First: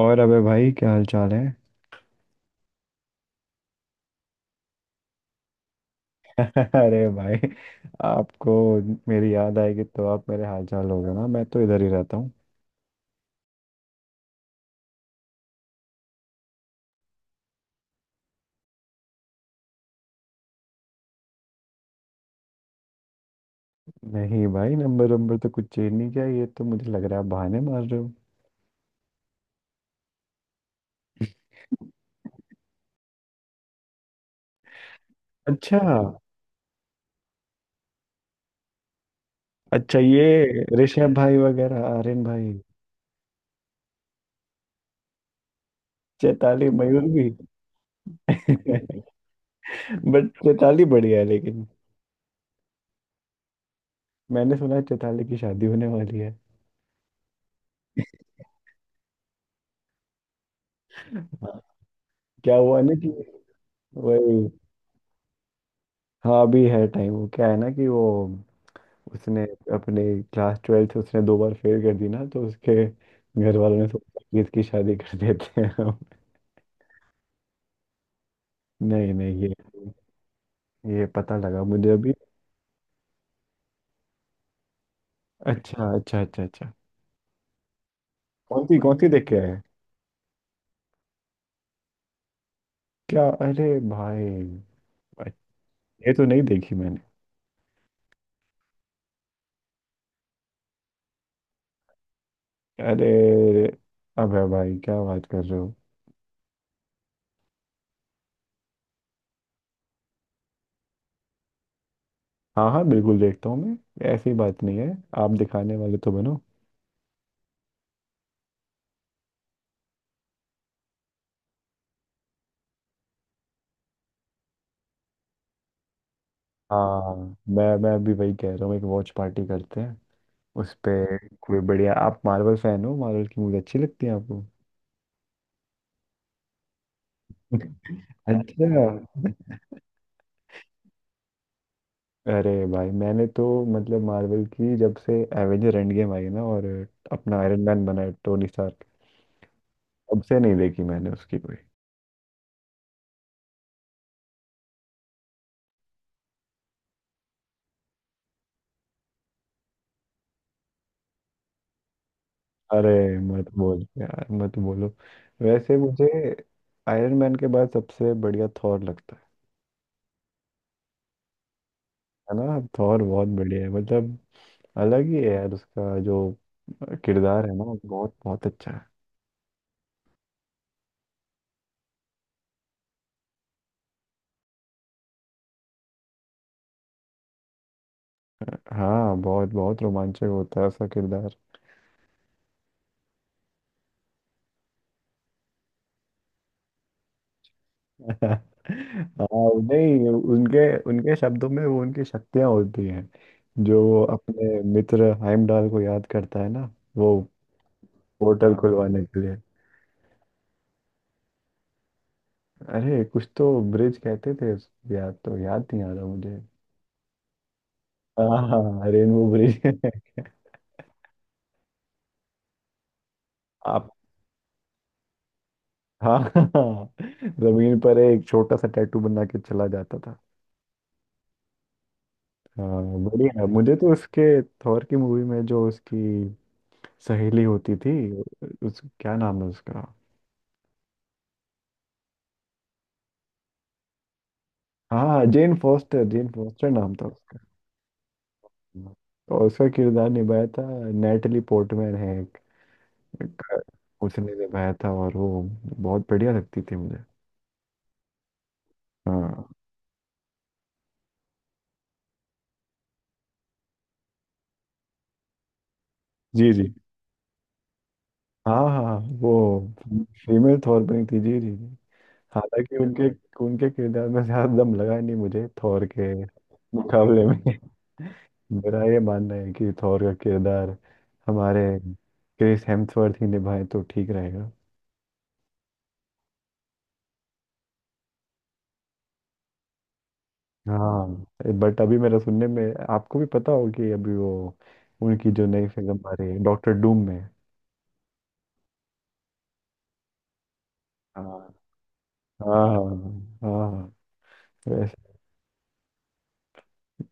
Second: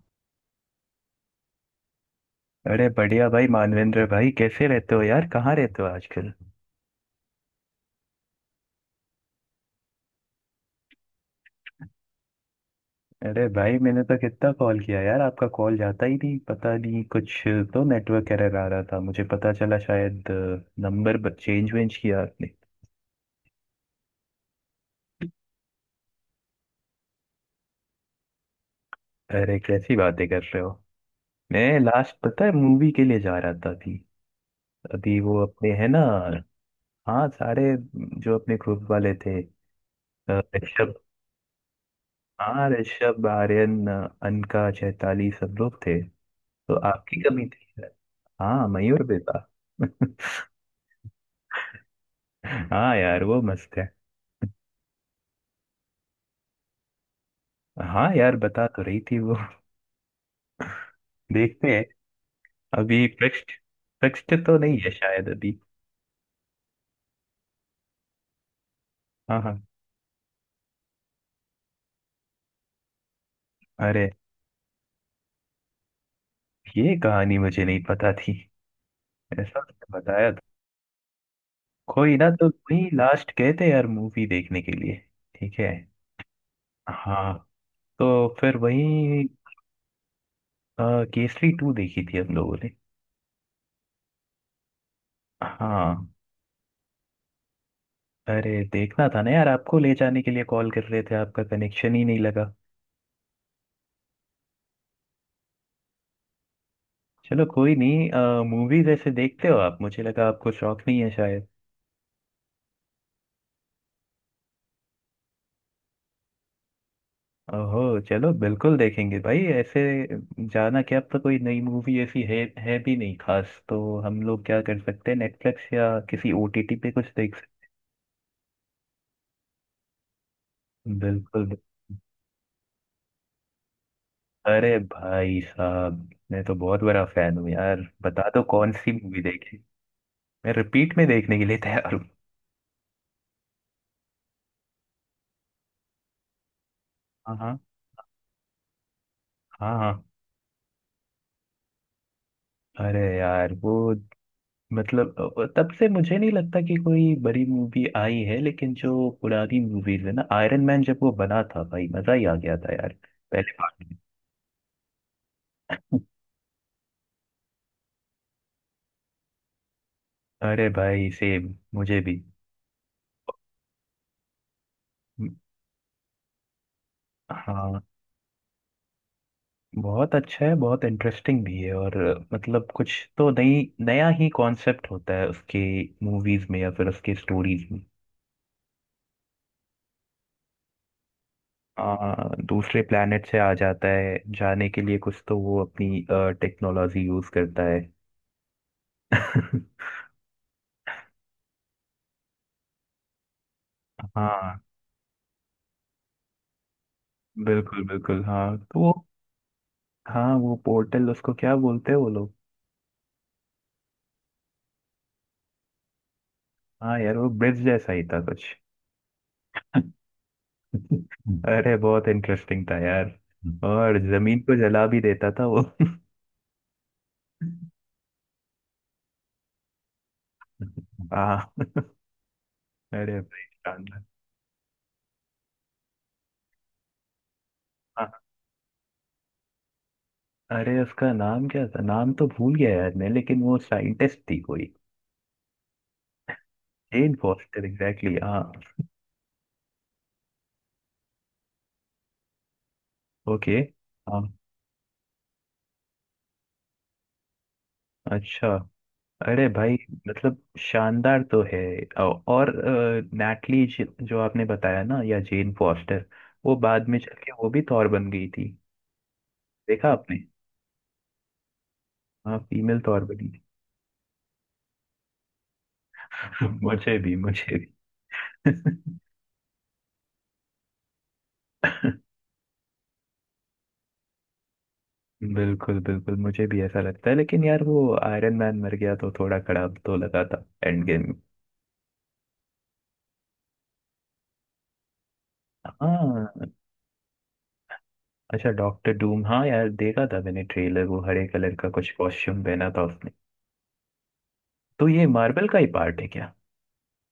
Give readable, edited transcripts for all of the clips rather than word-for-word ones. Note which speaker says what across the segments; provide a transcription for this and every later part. Speaker 1: और अबे भाई क्या हाल चाल है।
Speaker 2: अरे बढ़िया भाई। मानवेंद्र भाई, कैसे रहते हो यार? कहाँ रहते हो आजकल?
Speaker 1: अरे भाई, आपको मेरी याद आएगी तो आप मेरे हाल चाल होगा ना। मैं तो इधर ही रहता हूँ।
Speaker 2: अरे भाई मैंने तो कितना कॉल किया यार, आपका कॉल जाता ही नहीं। पता नहीं, कुछ तो नेटवर्क एरर आ रहा था मुझे पता चला शायद। नंबर चेंज वेंज किया आपने?
Speaker 1: नहीं भाई, नंबर नंबर तो कुछ चेंज नहीं किया। ये तो मुझे लग रहा है आप बहाने मार रहे हो।
Speaker 2: अरे कैसी बातें कर रहे हो। मैं लास्ट पता है मूवी के लिए जा रहा था अभी अभी, वो अपने
Speaker 1: अच्छा,
Speaker 2: है ना। हाँ सारे, जो अपने ग्रुप वाले थे।
Speaker 1: अच्छा। ये
Speaker 2: ऋषभ,
Speaker 1: ऋषभ भाई वगैरह, आर्यन भाई?
Speaker 2: हाँ ऋषभ, आर्यन, अनका, चैताली, सब लोग थे।
Speaker 1: चैताली,
Speaker 2: तो
Speaker 1: मयूर
Speaker 2: आपकी
Speaker 1: भी?
Speaker 2: कमी थी सर। हाँ मयूर बेता।
Speaker 1: बट चैताली बढ़िया है लेकिन।
Speaker 2: हाँ यार वो मस्त है।
Speaker 1: मैंने सुना है चैताली की शादी होने वाली है।
Speaker 2: हाँ यार बता तो रही थी वो।
Speaker 1: हाँ।
Speaker 2: देखते हैं।
Speaker 1: क्या हुआ ना
Speaker 2: अभी
Speaker 1: कि
Speaker 2: फिक्स्ड,
Speaker 1: वही,
Speaker 2: फिक्स्ड तो नहीं है शायद अभी।
Speaker 1: हाँ। अभी है टाइम। वो क्या है ना कि वो
Speaker 2: हाँ
Speaker 1: उसने
Speaker 2: हाँ।
Speaker 1: अपने क्लास ट्वेल्थ उसने दो बार फेल कर दी ना, तो उसके घर वालों ने
Speaker 2: अरे,
Speaker 1: सोचा कि इसकी शादी कर देते हैं हम।
Speaker 2: ये कहानी मुझे नहीं पता थी।
Speaker 1: नहीं नहीं, ये
Speaker 2: ऐसा उसने बताया था।
Speaker 1: ये पता लगा मुझे अभी।
Speaker 2: कोई ना, तो वही लास्ट गए थे यार मूवी देखने के लिए। ठीक है।
Speaker 1: अच्छा, अच्छा, अच्छा, अच्छा।
Speaker 2: हाँ, तो फिर वही।
Speaker 1: कौन सी देख के आए हैं?
Speaker 2: केसरी टू देखी थी हम लोगों ने।
Speaker 1: क्या? अरे भाई,
Speaker 2: हाँ।
Speaker 1: ये तो नहीं देखी मैंने।
Speaker 2: अरे देखना था ना यार, आपको ले जाने के लिए कॉल कर रहे थे, आपका कनेक्शन ही नहीं लगा।
Speaker 1: अरे, अबे भाई, क्या बात कर रहे हो?
Speaker 2: चलो कोई नहीं। मूवी जैसे देखते हो आप, मुझे लगा आपको शौक नहीं है शायद।
Speaker 1: हाँ हाँ, बिल्कुल देखता हूँ मैं। ऐसी बात नहीं है। आप दिखाने वाले तो बनो।
Speaker 2: ओहो चलो बिल्कुल देखेंगे भाई। ऐसे जाना क्या, अब तो कोई नई मूवी ऐसी है भी नहीं खास, तो हम लोग क्या कर सकते हैं, नेटफ्लिक्स या किसी ओटीटी पे कुछ
Speaker 1: हाँ,
Speaker 2: देख सकते
Speaker 1: मैं अभी वही कह रहा हूँ, एक वॉच पार्टी करते हैं उस पे।
Speaker 2: हैं। बिल्कुल।
Speaker 1: कोई बढ़िया, आप मार्वल फैन हो? मार्वल की मूवी अच्छी लगती है आपको?
Speaker 2: अरे भाई साहब, मैं तो बहुत बड़ा फैन हूँ यार। बता दो कौन सी
Speaker 1: अच्छा।
Speaker 2: मूवी देखी, मैं रिपीट में देखने के लिए तैयार हूँ।
Speaker 1: अरे भाई, मैंने तो, मतलब मार्वल की जब से एवेंजर एंड गेम आई ना, और
Speaker 2: हाँ
Speaker 1: अपना
Speaker 2: हाँ।
Speaker 1: आयरन मैन बना है टोनी स्टार्क,
Speaker 2: हाँ हाँ।
Speaker 1: तब से नहीं देखी मैंने उसकी कोई।
Speaker 2: अरे यार वो, मतलब तब से मुझे नहीं लगता कि कोई बड़ी मूवी आई है, लेकिन जो पुरानी मूवीज है ना, आयरन मैन जब वो बना था भाई मजा ही आ गया था
Speaker 1: अरे,
Speaker 2: यार।
Speaker 1: मत
Speaker 2: पहले
Speaker 1: बोल
Speaker 2: part
Speaker 1: यार, मत बोलो। वैसे
Speaker 2: में।
Speaker 1: मुझे आयरन मैन के बाद सबसे बढ़िया थॉर लगता है।
Speaker 2: अरे भाई सेम मुझे भी।
Speaker 1: है ना, थॉर बहुत बढ़िया है, मतलब अलग ही है
Speaker 2: म-
Speaker 1: यार। उसका जो किरदार है ना,
Speaker 2: हाँ
Speaker 1: बहुत बहुत अच्छा है।
Speaker 2: बहुत अच्छा है, बहुत इंटरेस्टिंग भी है और मतलब कुछ तो नई नया ही कॉन्सेप्ट होता है उसके मूवीज में या फिर उसके स्टोरीज में।
Speaker 1: हाँ, बहुत बहुत रोमांचक होता है उसका किरदार।
Speaker 2: दूसरे प्लेनेट से आ जाता है, जाने के लिए कुछ तो वो अपनी टेक्नोलॉजी यूज करता है।
Speaker 1: हाँ।
Speaker 2: हाँ।
Speaker 1: नहीं, उनके उनके शब्दों में वो उनकी शक्तियां होती हैं। जो अपने मित्र हाइमडाल को याद करता है ना, वो
Speaker 2: बिल्कुल बिल्कुल।
Speaker 1: पोर्टल, हाँ,
Speaker 2: हाँ तो वो,
Speaker 1: खुलवाने के लिए।
Speaker 2: हाँ वो पोर्टल उसको क्या बोलते हैं वो लोग?
Speaker 1: अरे, कुछ तो ब्रिज कहते थे उसको, याद तो याद नहीं आ रहा मुझे।
Speaker 2: हाँ यार वो ब्रिज जैसा ही था
Speaker 1: हाँ
Speaker 2: कुछ।
Speaker 1: हाँ हाँ, रेनबो ब्रिज।
Speaker 2: अरे बहुत इंटरेस्टिंग था यार।
Speaker 1: आप।
Speaker 2: और जमीन को जला भी देता था वो।
Speaker 1: हाँ हाँ, हाँ, जमीन पर एक छोटा सा टैटू बना के चला जाता था।
Speaker 2: हाँ।
Speaker 1: हाँ,
Speaker 2: अरे भाई
Speaker 1: बढ़िया। मुझे तो
Speaker 2: शानदार।
Speaker 1: उसके, थॉर की मूवी में जो उसकी सहेली होती थी
Speaker 2: हाँ।
Speaker 1: उस, क्या नाम है उसका?
Speaker 2: अरे उसका नाम क्या था, नाम तो भूल गया यार मैं, लेकिन वो साइंटिस्ट थी कोई।
Speaker 1: हाँ, जेन फोस्टर, जेन फोस्टर नाम था
Speaker 2: जेन
Speaker 1: उसका।
Speaker 2: फॉस्टर, एग्जैक्टली, हाँ।
Speaker 1: तो उसका किरदार निभाया था नेटली पोर्टमैन है, एक
Speaker 2: ओके।
Speaker 1: एक-
Speaker 2: हाँ।
Speaker 1: उसने निभाया था, और वो बहुत बढ़िया लगती थी मुझे।
Speaker 2: अच्छा।
Speaker 1: हाँ,
Speaker 2: अरे भाई, मतलब शानदार तो है। और नैटली, जो आपने बताया ना, या जेन फॉस्टर,
Speaker 1: जी
Speaker 2: वो
Speaker 1: जी,
Speaker 2: बाद में चल के वो भी थॉर बन गई थी,
Speaker 1: हाँ हाँ, वो
Speaker 2: देखा आपने?
Speaker 1: फीमेल थॉरबिन थी जी जी जी।
Speaker 2: हाँ
Speaker 1: हालांकि
Speaker 2: फीमेल थॉर
Speaker 1: उनके
Speaker 2: बनी थी।
Speaker 1: उनके किरदार में ज्यादा दम लगा नहीं मुझे, थॉर के
Speaker 2: मुझे भी,
Speaker 1: मुकाबले में।
Speaker 2: मुझे भी।
Speaker 1: मेरा ये मानना है कि थॉर का किरदार हमारे क्रिस हेम्सवर्थ ही निभाए तो ठीक रहेगा।
Speaker 2: बिल्कुल बिल्कुल, मुझे भी ऐसा लगता है, लेकिन यार वो आयरन मैन मर गया तो थोड़ा खराब तो लगा था एंड गेम
Speaker 1: हाँ।
Speaker 2: में।
Speaker 1: बट अभी मेरा सुनने में, आपको भी पता हो कि अभी वो, उनकी जो नई फिल्म आ रही है
Speaker 2: हाँ।
Speaker 1: डॉक्टर डूम में।
Speaker 2: अच्छा डॉक्टर डूम, हाँ यार देखा था मैंने ट्रेलर, वो हरे
Speaker 1: हाँ
Speaker 2: कलर का कुछ कॉस्ट्यूम
Speaker 1: हाँ
Speaker 2: पहना था उसने।
Speaker 1: हाँ।
Speaker 2: तो ये
Speaker 1: वैसे
Speaker 2: मार्वल का ही पार्ट है क्या?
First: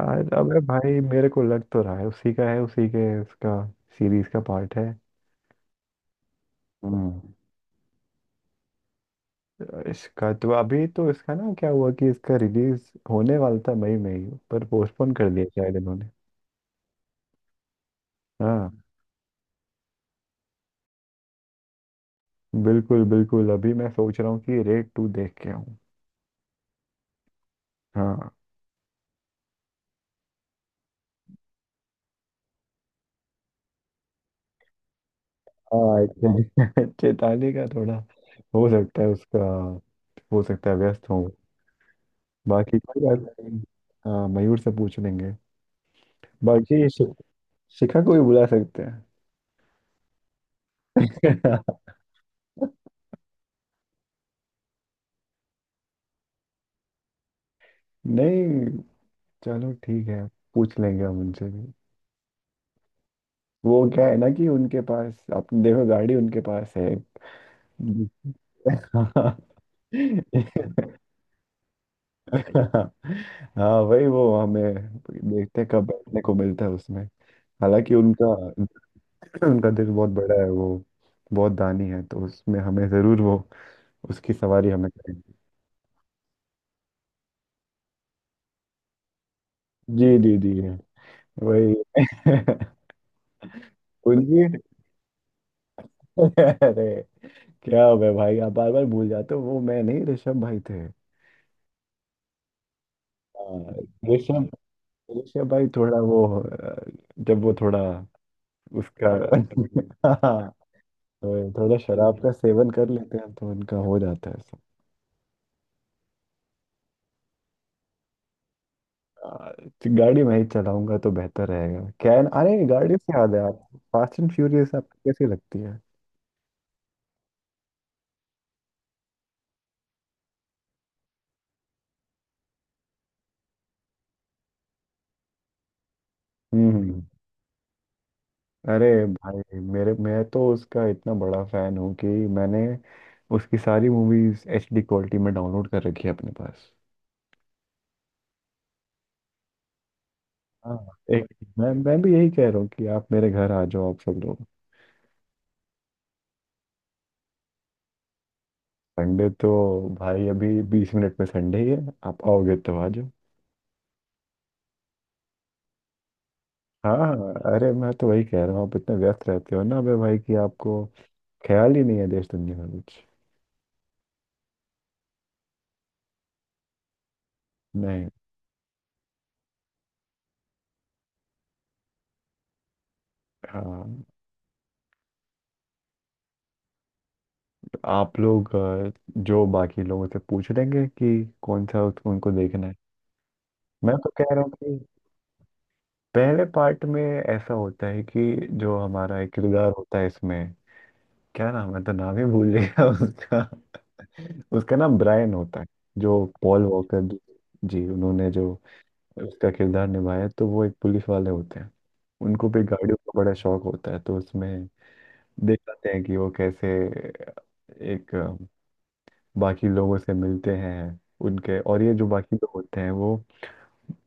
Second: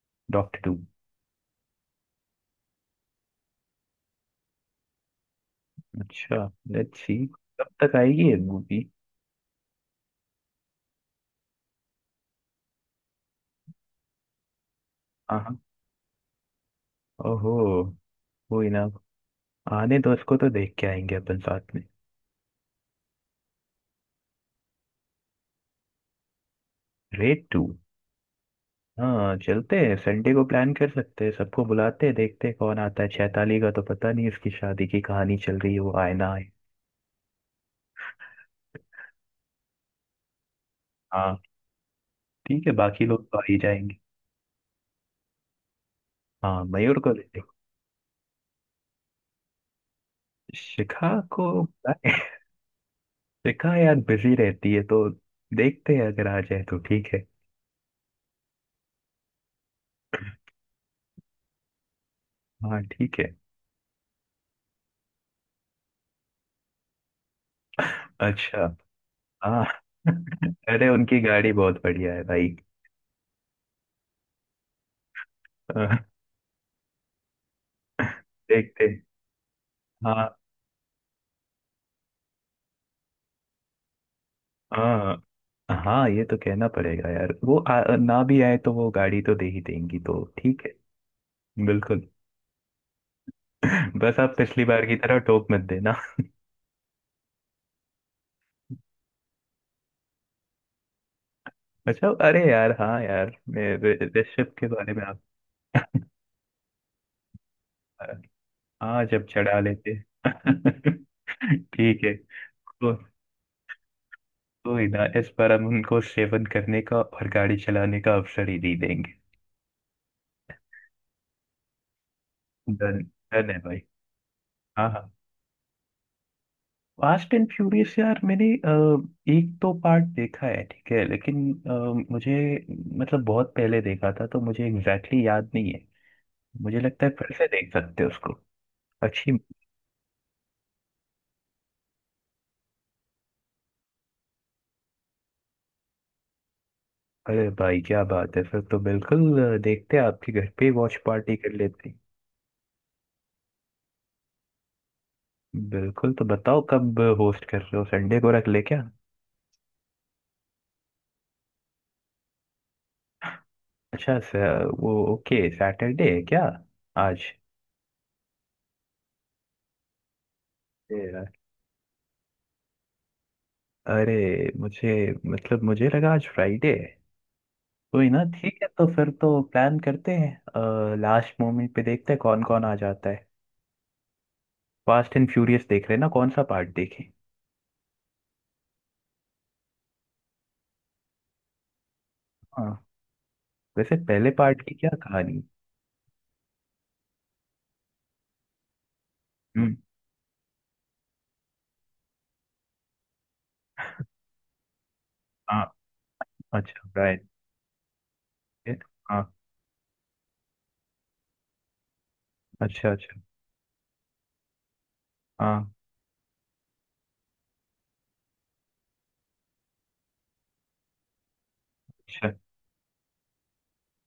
Speaker 1: आज अबे
Speaker 2: डॉक्टर डूम।
Speaker 1: भाई, मेरे को लग तो रहा है उसी का है, उसी के उसका सीरीज का पार्ट है।
Speaker 2: अच्छा। लेट्स सी,
Speaker 1: हम्म।
Speaker 2: कब तक आएगी ये मूवी?
Speaker 1: इसका तो, अभी तो इसका ना, क्या हुआ कि इसका रिलीज होने वाला था मई में ही, पर पोस्टपोन कर
Speaker 2: हाँ
Speaker 1: दिया
Speaker 2: हाँ।
Speaker 1: शायद इन्होंने।
Speaker 2: ओहो।
Speaker 1: हाँ,
Speaker 2: वही ना। आने दो उसको, तो देख के आएंगे अपन साथ में।
Speaker 1: बिल्कुल बिल्कुल, अभी मैं सोच रहा हूँ कि रेड टू देख के आऊँ।
Speaker 2: Red to.
Speaker 1: हाँ
Speaker 2: हाँ चलते हैं, संडे को प्लान कर सकते हैं, सबको बुलाते हैं, देखते हैं कौन आता है। चैताली का तो पता नहीं, उसकी शादी की कहानी चल रही है, वो
Speaker 1: हाँ।
Speaker 2: आए ना आए।
Speaker 1: चेताली का थोड़ा, हो सकता है उसका, हो सकता है व्यस्त हो।
Speaker 2: हाँ ठीक है,
Speaker 1: बाकी कोई
Speaker 2: बाकी लोग
Speaker 1: बात
Speaker 2: तो आ ही
Speaker 1: नहीं।
Speaker 2: जाएंगे।
Speaker 1: हाँ, मयूर से पूछ लेंगे।
Speaker 2: हाँ
Speaker 1: बाकी
Speaker 2: मयूर को लेते हैं।
Speaker 1: शिखा को भी बुला सकते हैं।
Speaker 2: शिखा को बुलाएं। शिखा यार बिजी रहती है तो देखते हैं, अगर आ जाए तो ठीक है।
Speaker 1: नहीं, चलो ठीक है, पूछ लेंगे हम उनसे भी।
Speaker 2: हाँ ठीक है।
Speaker 1: वो क्या है ना कि उनके पास, आपने देखो, गाड़ी उनके पास है।
Speaker 2: अच्छा।
Speaker 1: हाँ
Speaker 2: हाँ। अरे उनकी गाड़ी बहुत बढ़िया है भाई।
Speaker 1: हाँ, वही। वो हमें, देखते हैं कब
Speaker 2: अह,
Speaker 1: बैठने को मिलता है उसमें। हालांकि उनका
Speaker 2: देखते।
Speaker 1: उनका दिल बहुत
Speaker 2: हाँ
Speaker 1: बड़ा है, वो बहुत दानी है, तो उसमें हमें जरूर वो, उसकी सवारी हमें
Speaker 2: हाँ।
Speaker 1: करेंगे।
Speaker 2: हाँ ये तो कहना पड़ेगा यार वो ना भी आए तो वो गाड़ी तो दे ही देंगी,
Speaker 1: जी
Speaker 2: तो
Speaker 1: जी जी,
Speaker 2: ठीक है।
Speaker 1: वही।
Speaker 2: बिल्कुल। बस आप
Speaker 1: उनकी।
Speaker 2: पिछली बार की तरह टोक मत देना।
Speaker 1: अरे, क्या हो गया भाई, आप बार बार भूल जाते हो। वो मैं नहीं, ऋषभ भाई थे।
Speaker 2: अच्छा, अरे यार हाँ यार, मैं
Speaker 1: हाँ, ऋषभ,
Speaker 2: ऋषभ के बारे में आप।
Speaker 1: ऋषभ भाई थोड़ा वो जब वो थोड़ा
Speaker 2: हाँ
Speaker 1: उसका।
Speaker 2: जब चढ़ा लेते।
Speaker 1: हाँ, तो थोड़ा
Speaker 2: ठीक है।
Speaker 1: शराब का सेवन कर
Speaker 2: को,
Speaker 1: लेते हैं तो उनका हो जाता है।
Speaker 2: कोई ना, इस बार हम उनको सेवन करने का और गाड़ी चलाने का अवसर ही दे देंगे।
Speaker 1: आ, गाड़ी मैं ही चलाऊंगा तो बेहतर रहेगा। अरे, गाड़ी
Speaker 2: धन
Speaker 1: से याद है,
Speaker 2: धन है
Speaker 1: आप
Speaker 2: भाई।
Speaker 1: फास्ट एंड फ्यूरियस
Speaker 2: हाँ
Speaker 1: आपको
Speaker 2: हाँ।
Speaker 1: कैसी लगती है?
Speaker 2: फास्ट एंड फ्यूरियस यार मैंने एक दो पार्ट देखा है, ठीक है, लेकिन मुझे मतलब बहुत पहले देखा था, तो मुझे एग्जैक्टली याद नहीं है।
Speaker 1: हम्म
Speaker 2: मुझे
Speaker 1: हम्म।
Speaker 2: लगता है फिर से देख सकते हैं उसको।
Speaker 1: अरे
Speaker 2: अच्छी।
Speaker 1: भाई, मेरे मैं तो उसका इतना बड़ा फैन हूँ कि मैंने उसकी सारी मूवीज एचडी क्वालिटी में डाउनलोड कर रखी है अपने पास।
Speaker 2: अरे भाई क्या बात है, फिर तो बिल्कुल, देखते हैं आपके घर पे
Speaker 1: हाँ,
Speaker 2: वॉच
Speaker 1: एक,
Speaker 2: पार्टी कर
Speaker 1: मैं
Speaker 2: लेते हैं।
Speaker 1: मैं भी यही कह रहा हूँ कि आप मेरे घर आ जाओ, आप सब लोग।
Speaker 2: बिल्कुल, तो बताओ कब होस्ट कर रहे हो, संडे को रख ले क्या?
Speaker 1: संडे तो भाई, अभी 20 मिनट में संडे ही है। आप आओगे तो आ जाओ।
Speaker 2: अच्छा स- वो, ओके सैटरडे है क्या
Speaker 1: हाँ हाँ,
Speaker 2: आज?
Speaker 1: अरे मैं तो वही कह रहा हूँ, आप इतने व्यस्त रहते हो ना अबे भाई कि आपको
Speaker 2: ए यार,
Speaker 1: ख्याल ही नहीं है देश दुनिया का कुछ।
Speaker 2: अरे मुझे मतलब मुझे लगा आज फ्राइडे है।
Speaker 1: नहीं।
Speaker 2: कोई ना ठीक है, तो फिर तो प्लान करते हैं, लास्ट मोमेंट पे देखते हैं कौन कौन आ जाता है।
Speaker 1: हाँ।
Speaker 2: फास्ट एंड फ्यूरियस देख रहे हैं ना, कौन सा पार्ट देखें?
Speaker 1: आप लोग जो बाकी लोगों से पूछ लेंगे कि कौन सा उनको देखना
Speaker 2: हाँ,
Speaker 1: है। मैं
Speaker 2: वैसे
Speaker 1: तो
Speaker 2: पहले
Speaker 1: कह रहा हूँ
Speaker 2: पार्ट की
Speaker 1: कि
Speaker 2: क्या कहानी?
Speaker 1: पहले पार्ट में ऐसा होता है कि जो हमारा एक किरदार
Speaker 2: हम्म।
Speaker 1: होता है इसमें, क्या नाम है, तो नाम ही भूल गया। उसका उसका नाम ब्रायन होता
Speaker 2: हाँ।
Speaker 1: है। जो पॉल
Speaker 2: अच्छा
Speaker 1: वॉकर जी,
Speaker 2: राइट।
Speaker 1: जी, उन्होंने जो
Speaker 2: हाँ।
Speaker 1: उसका किरदार निभाया, तो वो एक पुलिस वाले होते हैं। उनको भी
Speaker 2: अच्छा
Speaker 1: गाड़ियों
Speaker 2: अच्छा।
Speaker 1: का बड़ा शौक होता है, तो उसमें देख
Speaker 2: हाँ।
Speaker 1: पाते हैं कि वो कैसे, एक बाकी लोगों से मिलते हैं उनके। और ये जो
Speaker 2: अच्छा।
Speaker 1: बाकी लोग होते हैं, वो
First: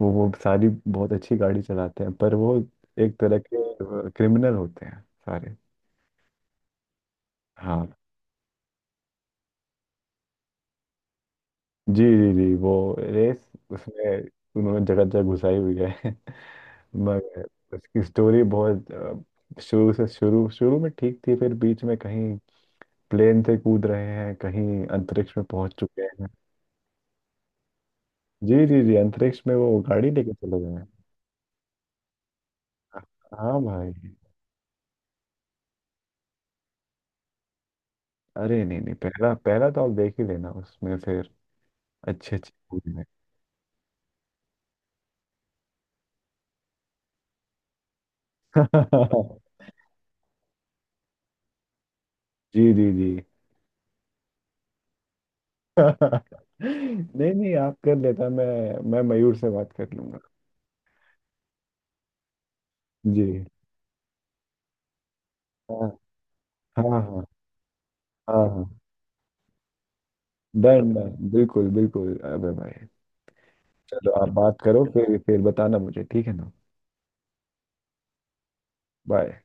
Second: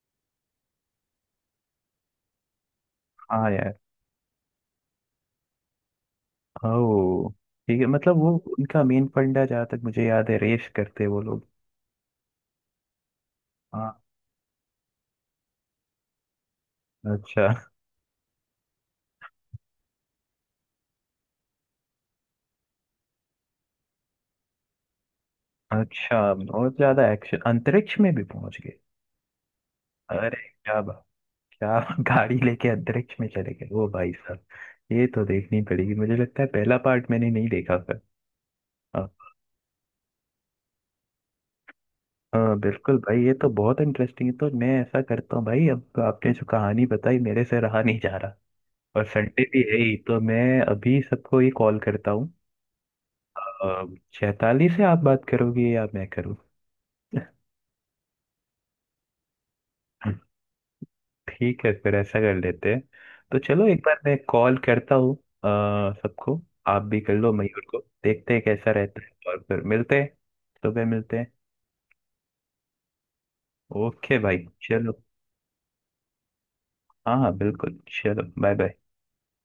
Speaker 1: वो वो सारी बहुत अच्छी गाड़ी चलाते हैं, पर वो एक तरह
Speaker 2: हाँ यार।
Speaker 1: के क्रिमिनल होते हैं सारे।
Speaker 2: ओ ठीक
Speaker 1: हाँ,
Speaker 2: है, मतलब वो उनका मेन फंडा जहाँ तक मुझे याद है रेस करते वो लोग।
Speaker 1: जी जी जी। वो रेस
Speaker 2: हाँ।
Speaker 1: उसमें उन्होंने जगह जगह घुसाई हुई है। मगर
Speaker 2: अच्छा
Speaker 1: उसकी स्टोरी बहुत शुरू शुरू में ठीक थी, फिर बीच में कहीं प्लेन से कूद रहे हैं, कहीं अंतरिक्ष में पहुंच चुके
Speaker 2: अच्छा।
Speaker 1: हैं।
Speaker 2: और ज्यादा एक्शन, अंतरिक्ष में भी पहुंच
Speaker 1: जी
Speaker 2: गए?
Speaker 1: जी जी, अंतरिक्ष में वो गाड़ी लेके
Speaker 2: अरे
Speaker 1: चले गए
Speaker 2: क्या
Speaker 1: हैं।
Speaker 2: बात, क्या, गाड़ी लेके अंतरिक्ष में चले
Speaker 1: हाँ
Speaker 2: गए वो
Speaker 1: भाई।
Speaker 2: भाई साहब। ये तो देखनी पड़ेगी, मुझे लगता है पहला पार्ट मैंने नहीं देखा था।
Speaker 1: अरे नहीं नहीं,
Speaker 2: हाँ।
Speaker 1: पहला पहला तो आप देख ही लेना, उसमें फिर अच्छे अच्छे
Speaker 2: हाँ,
Speaker 1: movie
Speaker 2: बिल्कुल
Speaker 1: में।
Speaker 2: भाई ये तो बहुत इंटरेस्टिंग है, तो मैं ऐसा करता हूँ भाई, अब तो आपने जो कहानी बताई मेरे से रहा नहीं जा रहा, और संडे भी है ही तो मैं अभी सबको ये कॉल करता हूँ।
Speaker 1: जी जी जी।
Speaker 2: अ, चैताली से आप बात करोगे या मैं करूँ?
Speaker 1: नहीं नहीं, आप कर, लेता मैं मयूर से बात कर लूंगा।
Speaker 2: ठीक है फिर ऐसा कर लेते हैं। तो
Speaker 1: जी।
Speaker 2: चलो एक बार मैं कॉल करता हूँ अ,
Speaker 1: हाँ
Speaker 2: सबको। आप
Speaker 1: हाँ,
Speaker 2: भी कर
Speaker 1: हाँ
Speaker 2: लो मयूर को, देखते हैं
Speaker 1: हाँ
Speaker 2: कैसा
Speaker 1: हाँ,
Speaker 2: रहता है और फिर मिलते हैं। सुबह
Speaker 1: डन डन,
Speaker 2: मिलते हैं।
Speaker 1: बिल्कुल बिल्कुल अबे भाई। चलो
Speaker 2: ओके
Speaker 1: आप
Speaker 2: भाई।
Speaker 1: बात करो,
Speaker 2: चलो,
Speaker 1: फिर बताना मुझे, ठीक है ना?
Speaker 2: हाँ हाँ बिल्कुल। चलो बाय बाय।
Speaker 1: बाय।